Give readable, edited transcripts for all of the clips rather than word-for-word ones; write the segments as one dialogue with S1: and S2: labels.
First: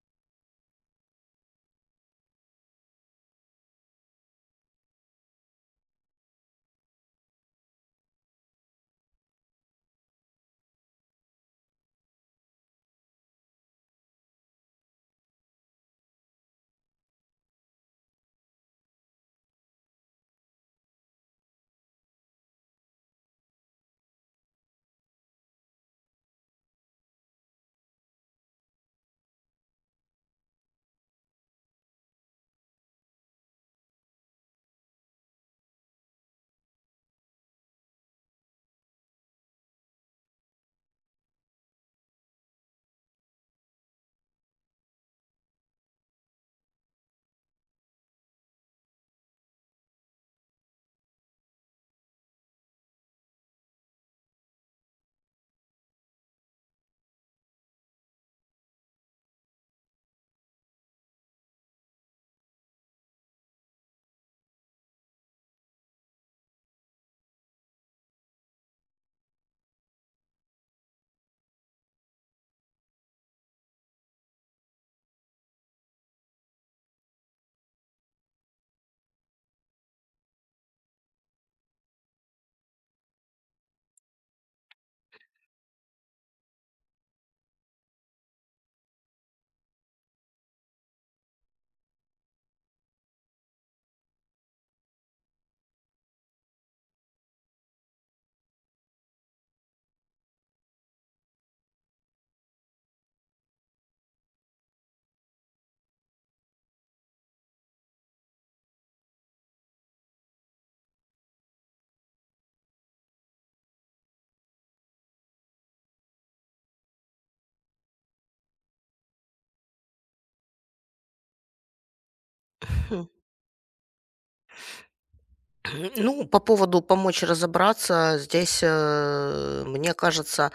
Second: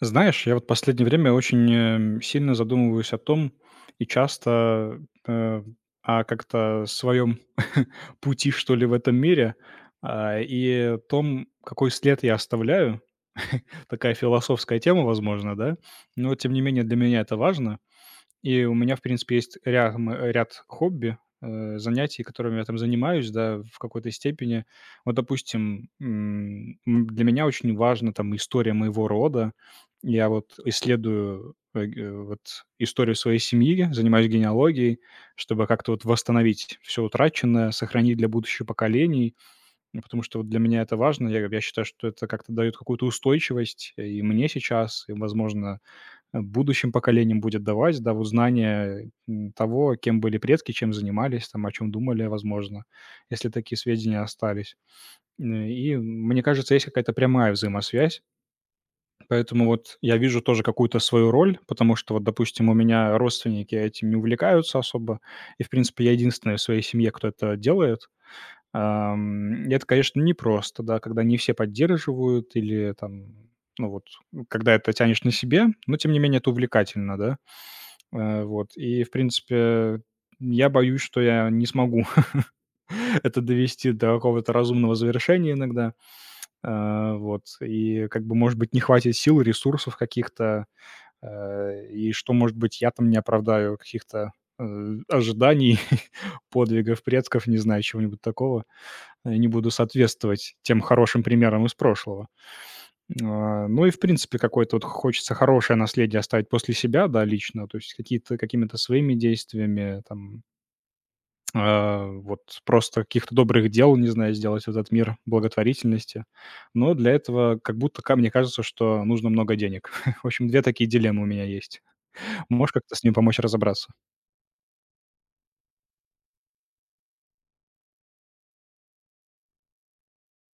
S1: Знаешь, я вот последнее время очень, сильно задумываюсь о том и часто, э, о как-то своем пути, что ли, в этом мире, и том, какой след я оставляю. Такая философская тема, возможно, да, но тем не менее для меня это важно. И у меня, в принципе, есть ряд хобби, занятий, которыми я там занимаюсь, да, в какой-то степени. Вот, допустим, для меня очень важна там история моего рода. Я вот исследую вот историю своей семьи, занимаюсь генеалогией, чтобы как-то вот восстановить все утраченное, сохранить для будущих поколений. Ну, потому что вот для меня это важно. Я считаю, что это как-то дает какую-то устойчивость и мне сейчас, и, возможно, будущим поколениям будет давать, да, вот знания, того, кем были предки, чем занимались, там, о чем думали, возможно, если такие сведения остались. Н и мне кажется, есть какая-то прямая взаимосвязь. Поэтому вот я вижу тоже какую-то свою роль, потому что вот, допустим, у меня родственники этим не увлекаются особо, и, в принципе, я единственный в своей семье, кто это делает. И это, конечно, непросто, да, когда не все поддерживают или там, ну вот, когда это тянешь на себе, но тем не менее это увлекательно, да. Э, вот. И, в принципе, я боюсь, что я не смогу это довести до какого-то разумного завершения иногда. Э, вот. И как бы, может быть, не хватит сил, ресурсов каких-то, и что, может быть, я там не оправдаю каких-то, ожиданий, подвигов предков, не знаю, чего-нибудь такого. Э, не буду соответствовать тем хорошим примерам из прошлого. А, ну и, в принципе, какое-то вот хочется хорошее наследие оставить после себя, да, лично, то есть какие-то какими-то своими действиями, там, вот просто каких-то добрых дел, не знаю, сделать в этот мир благотворительности. Но для этого как будто ка мне кажется, что нужно много денег. В общем, 2 такие дилеммы у меня есть. Можешь как-то с
S2: Хм.
S1: ним помочь разобраться?
S2: Ну, по поводу помочь разобраться, здесь, мне кажется,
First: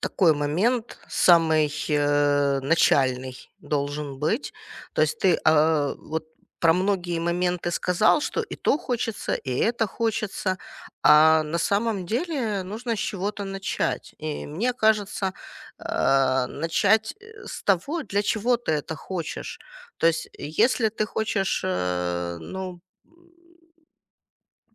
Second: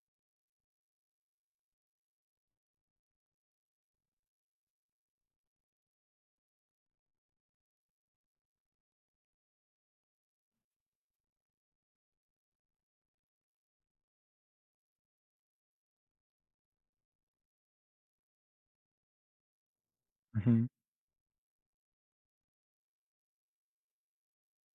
S2: такой момент самый начальный должен быть. То есть ты про многие моменты сказал, что и то хочется, и это хочется, а на самом деле нужно с чего-то начать. И мне кажется, начать с того, для чего ты это хочешь. То есть
S1: Мгм.
S2: если ты хочешь, ну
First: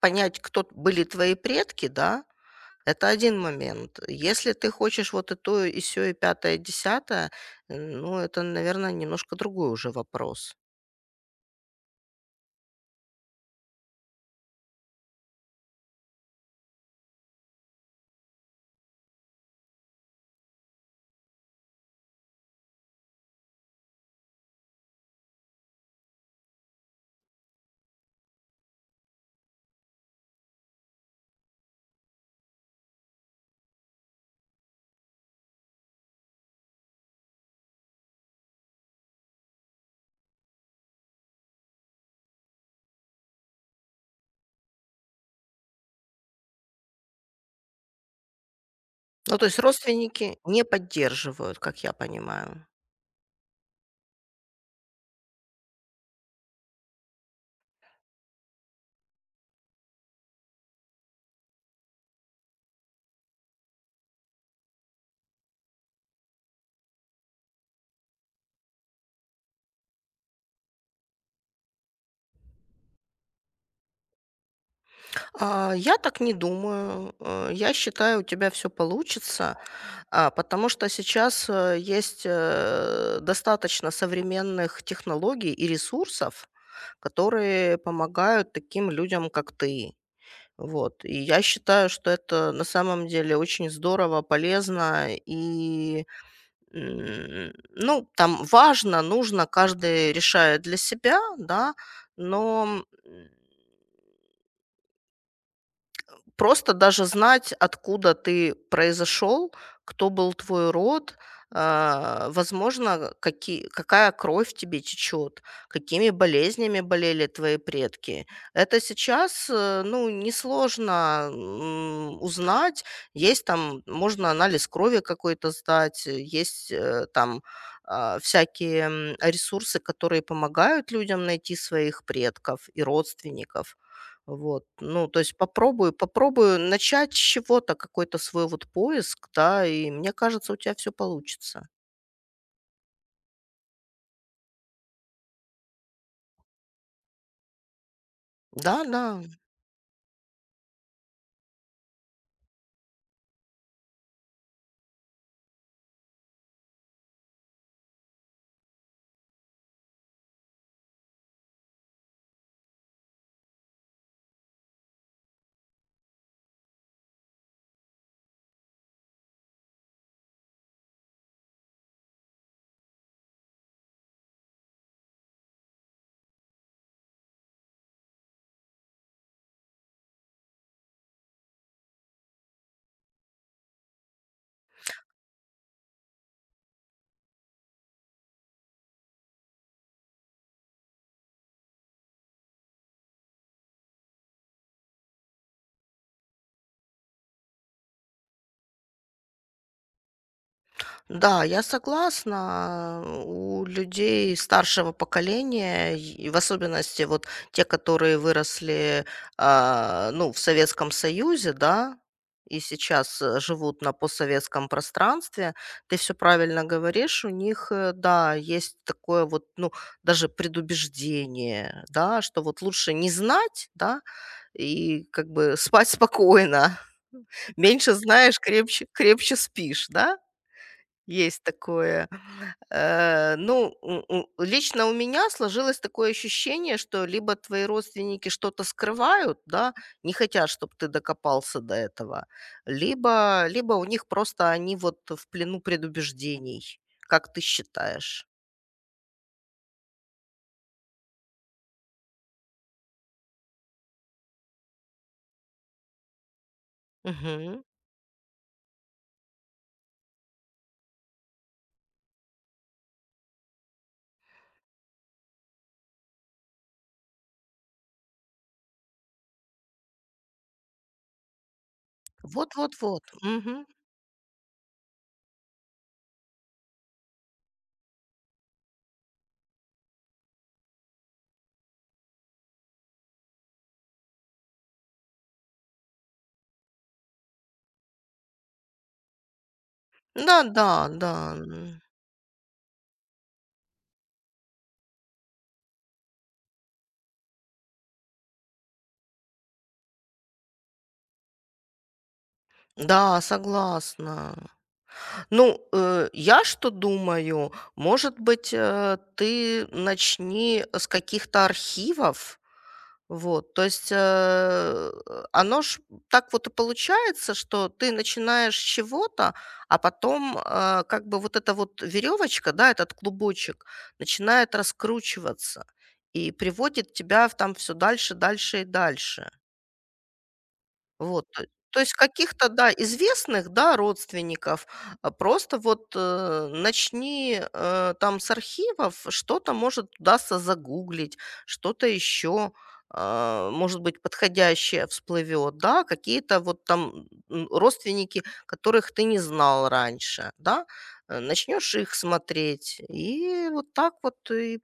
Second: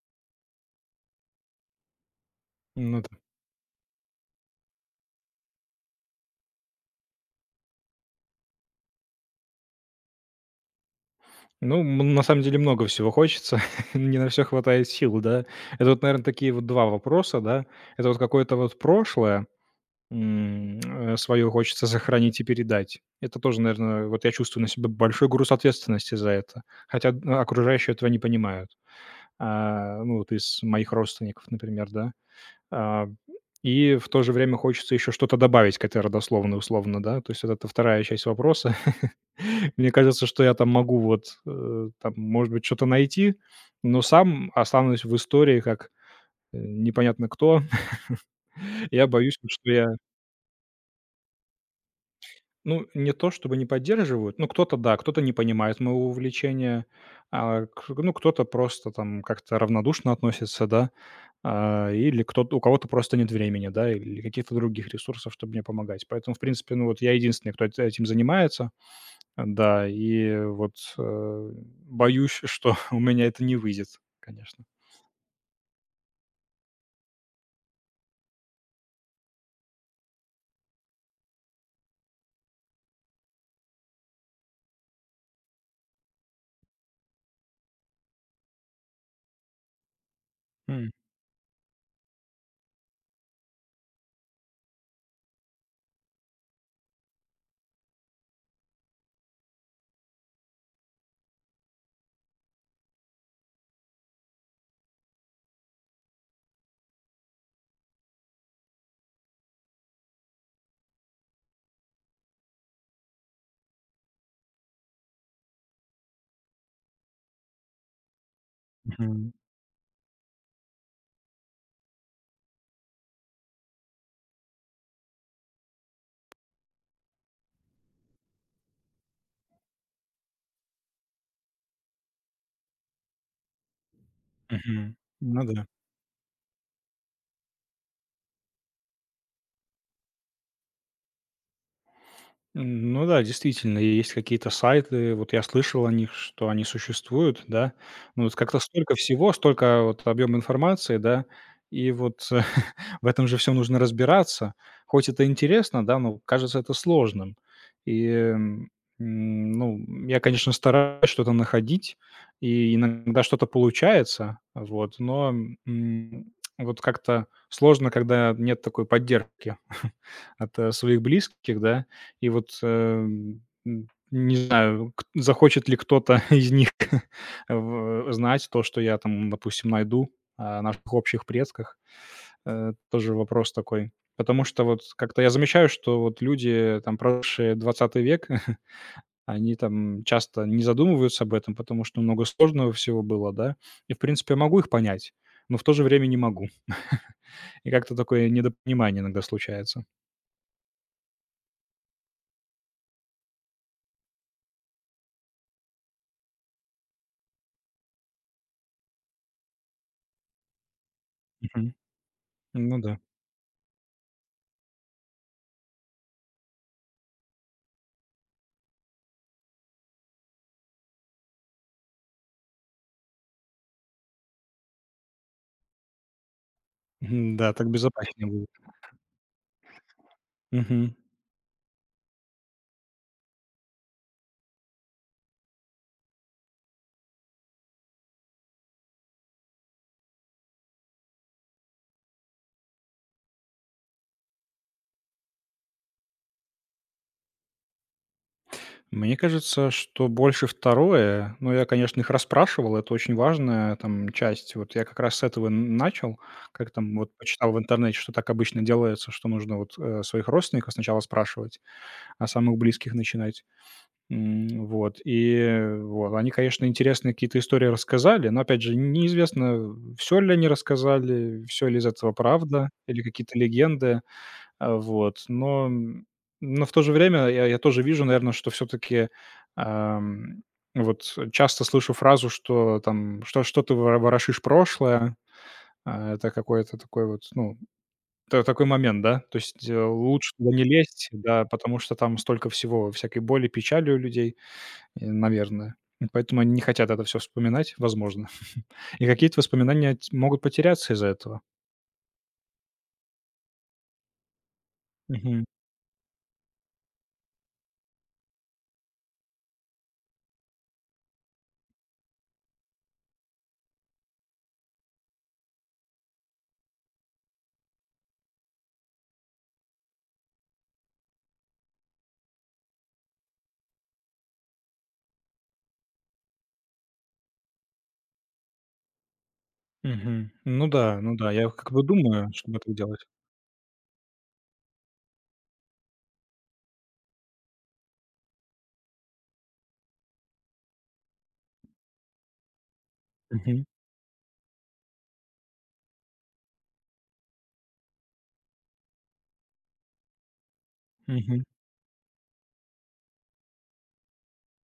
S2: понять, были твои предки, да,
S1: Ну
S2: это
S1: да.
S2: один момент. Если ты хочешь вот и то, и все и пятое, и десятое, ну, это, наверное, немножко другой уже вопрос.
S1: Ну, на самом деле много всего хочется, не на все хватает сил, да. Это вот, наверное, такие вот 2 вопроса, да. Это вот какое-то вот прошлое. Свое хочется сохранить и передать. Это тоже, наверное, вот я чувствую на себе большой груз ответственности за это, хотя окружающие этого не понимают. А, ну, вот из моих родственников, например, да. А, и в то же время хочется еще что-то добавить к этой родословной условно, да. То есть вот это вторая часть вопроса. Мне кажется, что я там могу вот, там, может быть, что-то найти, но сам останусь в истории как, непонятно кто. Я боюсь,
S2: Ну, то
S1: вот
S2: есть
S1: что я.
S2: родственники не поддерживают, как я понимаю.
S1: Ну, не то чтобы не поддерживают, ну, кто-то да, кто-то не понимает моего увлечения, а, к ну, кто-то просто там как-то равнодушно относится, да, или кто-то у кого-то просто нет времени, да, или каких-то других ресурсов, чтобы мне помогать. Поэтому, в принципе, ну, вот я единственный, кто эт этим занимается, да, и вот, боюсь, что у меня это не выйдет, конечно.
S2: А, я так не думаю. Я считаю, у тебя все получится, потому что сейчас есть достаточно современных технологий и ресурсов, которые помогают таким людям, как ты.
S1: М,
S2: Вот. И я считаю, что это на самом деле очень здорово, полезно и, ну, там важно, нужно, каждый решает для себя, да, но, просто даже знать, откуда ты произошел, кто был твой род, а, возможно, какая кровь в тебе течет, какими болезнями болели твои предки. Это
S1: мгм,
S2: сейчас, ну, несложно узнать. Есть там, можно анализ крови какой-то сдать, есть всякие ресурсы, которые помогают людям найти своих предков и родственников. Вот,
S1: мгм.
S2: ну, то есть
S1: Ну да.
S2: попробую начать с чего-то, какой-то свой вот поиск, да, и мне кажется, у тебя все получится.
S1: М, ну да, действительно, есть какие-то сайты, вот я слышал о них, что они существуют, да. Ну вот как-то
S2: Да,
S1: столько
S2: да.
S1: всего, столько вот объема информации, да, и вот в этом же все нужно разбираться. Хоть это интересно, да, но кажется это сложным. И, м, ну, я, конечно, стараюсь что-то находить, и иногда что-то получается, вот, но вот как-то сложно, когда нет такой поддержки. От, своих близких, да. И вот, не знаю, кт захочет ли кто-то из них в знать то, что я там, допустим, найду о наших общих предках. Э, тоже вопрос такой. Потому что вот как-то я замечаю, что вот люди, там, прожившие двадцатый век, они там часто не задумываются об этом, потому что много сложного всего было, да. И, в принципе, я могу их понять, но в то же время не могу. И как-то такое недопонимание иногда случается.
S2: Да, я согласна. У людей старшего поколения, и в особенности вот те, которые выросли, ну, в Советском Союзе,
S1: Мгм.
S2: да, и
S1: Ну да.
S2: сейчас живут на постсоветском пространстве, ты все правильно говоришь, у них, да, есть такое вот, ну, даже предубеждение, да, что вот лучше не знать, да, и как бы спать спокойно.
S1: Мгм, да, так
S2: Меньше
S1: безопаснее
S2: знаешь,
S1: будет.
S2: крепче, крепче спишь, да?
S1: Мгм.
S2: Есть такое. Лично у меня сложилось такое ощущение, что либо твои родственники что-то скрывают, да, не хотят, чтобы ты докопался до этого, либо у них просто они вот в плену предубеждений, как ты считаешь.
S1: Мне кажется, что больше второе. Ну, я, конечно, их расспрашивал, это очень важная там часть. Вот я как раз с этого н начал, как там вот почитал в
S2: Мгм.
S1: интернете, что так обычно делается, что нужно вот, своих родственников сначала спрашивать, а самых близких начинать. М, вот, и вот они, конечно, интересные какие-то истории рассказали, но, опять же, неизвестно, все ли они рассказали, все ли из этого правда
S2: Вот-вот-вот.
S1: или какие-то
S2: Мгм.
S1: легенды. А, вот, но, но в то же время я тоже вижу, наверное, что все таки вот часто слышу фразу, что там: Что ты ворошишь прошлое?» Это какой-то такой вот, ну, та такой момент, да. То есть, лучше туда не
S2: Да-да-да.
S1: лезть,
S2: Да,
S1: да,
S2: да.
S1: потому
S2: М.
S1: что там столько всего, всякой боли, печали у людей, наверное. И поэтому они не хотят это все вспоминать, возможно. И какие-то воспоминания ть могут потеряться из-за этого.
S2: Да, согласна.
S1: Мгм,
S2: Ну, я что думаю, может быть, ты начни с каких-то архивов, вот, то есть, оно ж так вот и получается, что ты начинаешь с чего-то, а потом, как бы вот эта вот веревочка, да, этот клубочек начинает раскручиваться и приводит тебя в там все дальше, дальше и дальше.
S1: мгм. Ну да, ну
S2: Вот,
S1: да, я как
S2: то
S1: бы
S2: есть
S1: думаю,
S2: каких-то,
S1: чтобы
S2: да,
S1: это делать.
S2: известных, да, родственников, а просто вот, начни, там с архивов, что-то, может, удастся загуглить, что-то еще, а, может быть, подходящее всплывет, да, какие-то вот там, родственники, которых ты не знал раньше, да,
S1: Мгм.
S2: начнешь их смотреть, и вот так вот и,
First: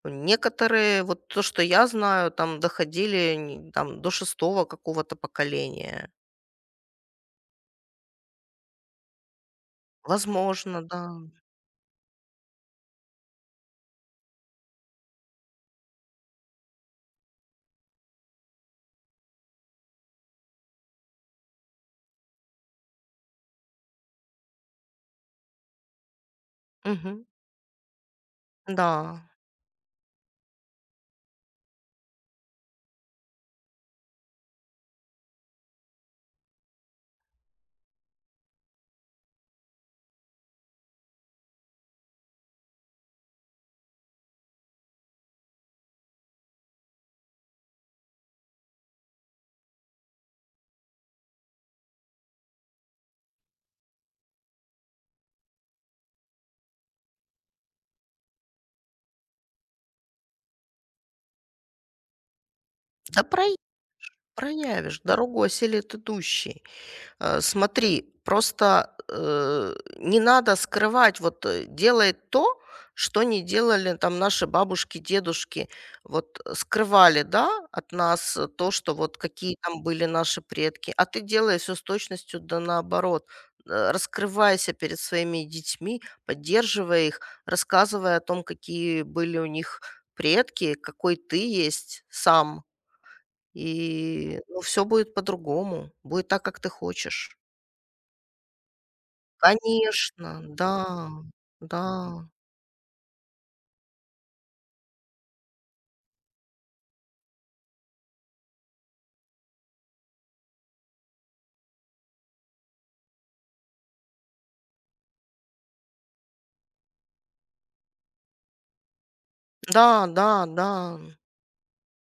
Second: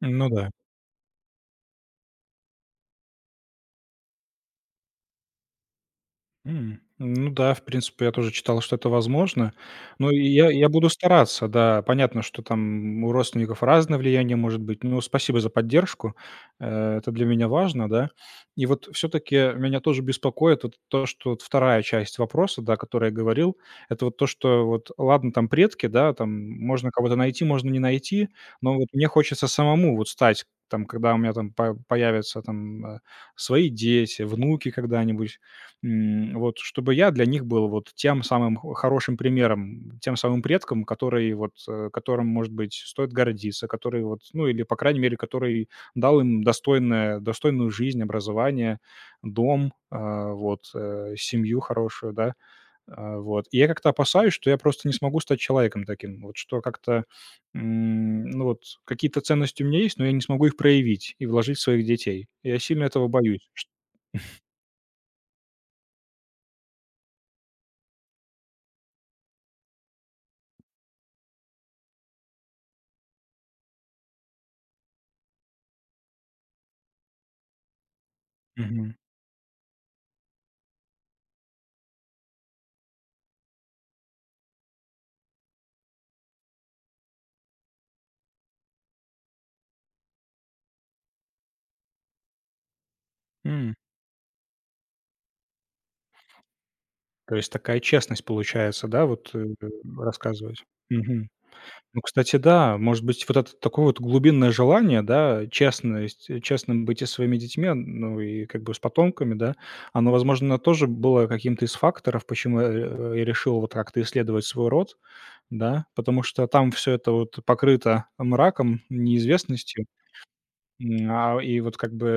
S1: Ну да.
S2: некоторые, вот то, что я знаю, там доходили не там до шестого какого-то поколения.
S1: М. Ну да, в принципе, я тоже читал, что это возможно. Ну, я
S2: Возможно,
S1: буду
S2: да.
S1: стараться, да. Понятно, что там у родственников разное влияние может быть. Но спасибо за поддержку. Э, это для меня важно, да. И вот все-таки меня тоже беспокоит вот то, что вот вторая часть вопроса, да, о которой я говорил, это вот то, что вот ладно, там предки, да, там можно кого-то
S2: Мгм.
S1: найти, можно не найти, но
S2: Да.
S1: вот мне хочется самому вот стать там, когда у меня там появятся там свои дети, внуки когда-нибудь. М, вот чтобы я для них был вот тем самым хо хорошим примером, тем самым предком, который вот, которым, может быть, стоит гордиться, который вот, ну, или, по крайней мере, который дал им достойное достойную жизнь, образование, дом, семью хорошую, да. А, вот. И я как-то опасаюсь, что я просто не смогу стать человеком таким. Вот что как-то, ну, вот какие-то ценности у меня есть, но я не смогу их проявить и вложить в своих детей. Я сильно этого
S2: Да
S1: боюсь,
S2: проя
S1: чт.
S2: проявишь, дорогу осилит идущий. Смотри, просто, не надо скрывать, вот, делай то, что не делали там наши бабушки, дедушки. Вот, скрывали, да, от нас, то, что
S1: Мгм.
S2: вот какие там были наши предки, а ты делай всё с точностью да наоборот. Раскрывайся перед своими детьми, поддерживая их, рассказывая о том, какие были у них предки, какой ты есть сам.
S1: М.
S2: И, ну, всё будет по-другому, будет так, как ты
S1: То
S2: хочешь.
S1: есть такая честность получается, да, вот,
S2: Конечно,
S1: рассказывать?
S2: да,
S1: Мгм.
S2: да,
S1: Ну, кстати, да, может быть, вот это такое вот глубинное желание, да, честность, честным быть и со своими детьми, ну, и как бы с потомками, да, оно, возможно, тоже было каким-то из факторов, почему я решил вот как-то исследовать свой род, да, потому что там все это вот покрыто мраком, неизвестностью.
S2: да, да, да,
S1: И вот как бы,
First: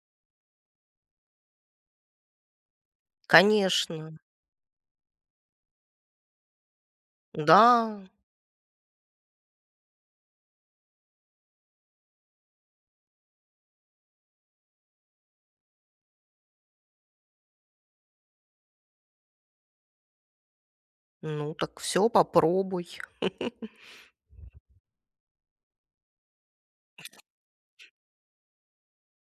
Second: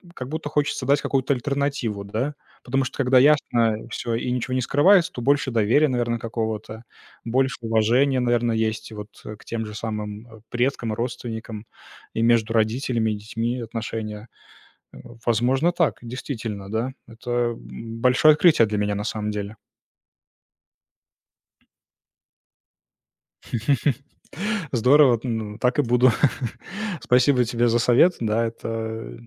S1: как будто хочется дать какую-то альтернативу, да? Потому что когда ясно всё
S2: конечно,
S1: и ничего не скрывается, то больше доверия, наверное, какого-то, больше
S2: да.
S1: уважения, наверное, есть вот, к тем же самым, предкам, родственникам и между родителями и детьми отношения. Э, возможно, так, действительно, да. Это, большое открытие для меня на самом деле.
S2: Ну так все попробуй.
S1: Здорово, ну, так и буду. Спасибо тебе за совет. Да,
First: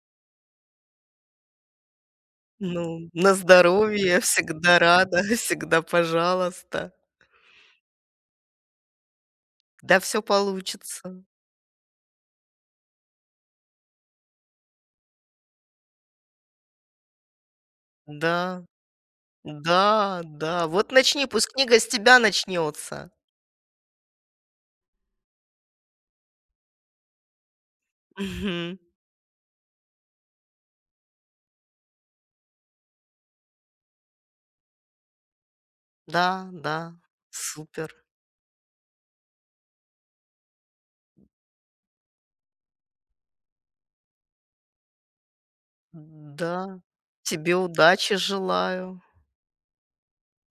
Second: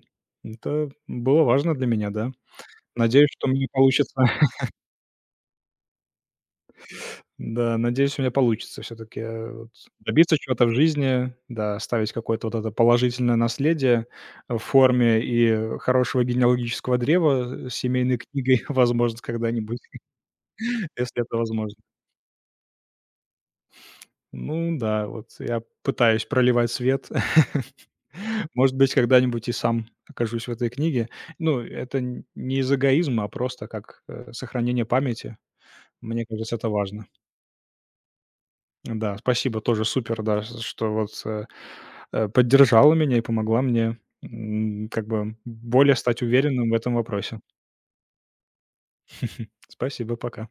S1: это было важно для меня, да.
S2: Ну,
S1: Надеюсь,
S2: на
S1: что у меня
S2: здоровье,
S1: получится.
S2: всегда рада, всегда пожалуйста.
S1: Да, надеюсь, у меня получится все таки
S2: Да, все
S1: добиться чего-то в
S2: получится.
S1: жизни, да, оставить какое-то вот это положительное наследие в форме и хорошего генеалогического древа с семейной
S2: Да,
S1: книгой, возможно, когда-нибудь,
S2: да, да. Вот
S1: если
S2: начни,
S1: это
S2: пусть
S1: возможно.
S2: книга с тебя начнется.
S1: Ну да, вот я пытаюсь проливать свет. Может
S2: Мгм.
S1: быть, когда-нибудь и сам окажусь в этой книге. Ну, это н не из эгоизма, а просто как, сохранение памяти. Мне
S2: Да,
S1: кажется, это
S2: да,
S1: важно.
S2: супер.
S1: Да, спасибо, тоже супер, да, ш что вот, поддержала меня и помогла мне, как бы более стать уверенным в
S2: Да.
S1: этом вопросе.
S2: Тебе удачи желаю.
S1: Спасибо, пока.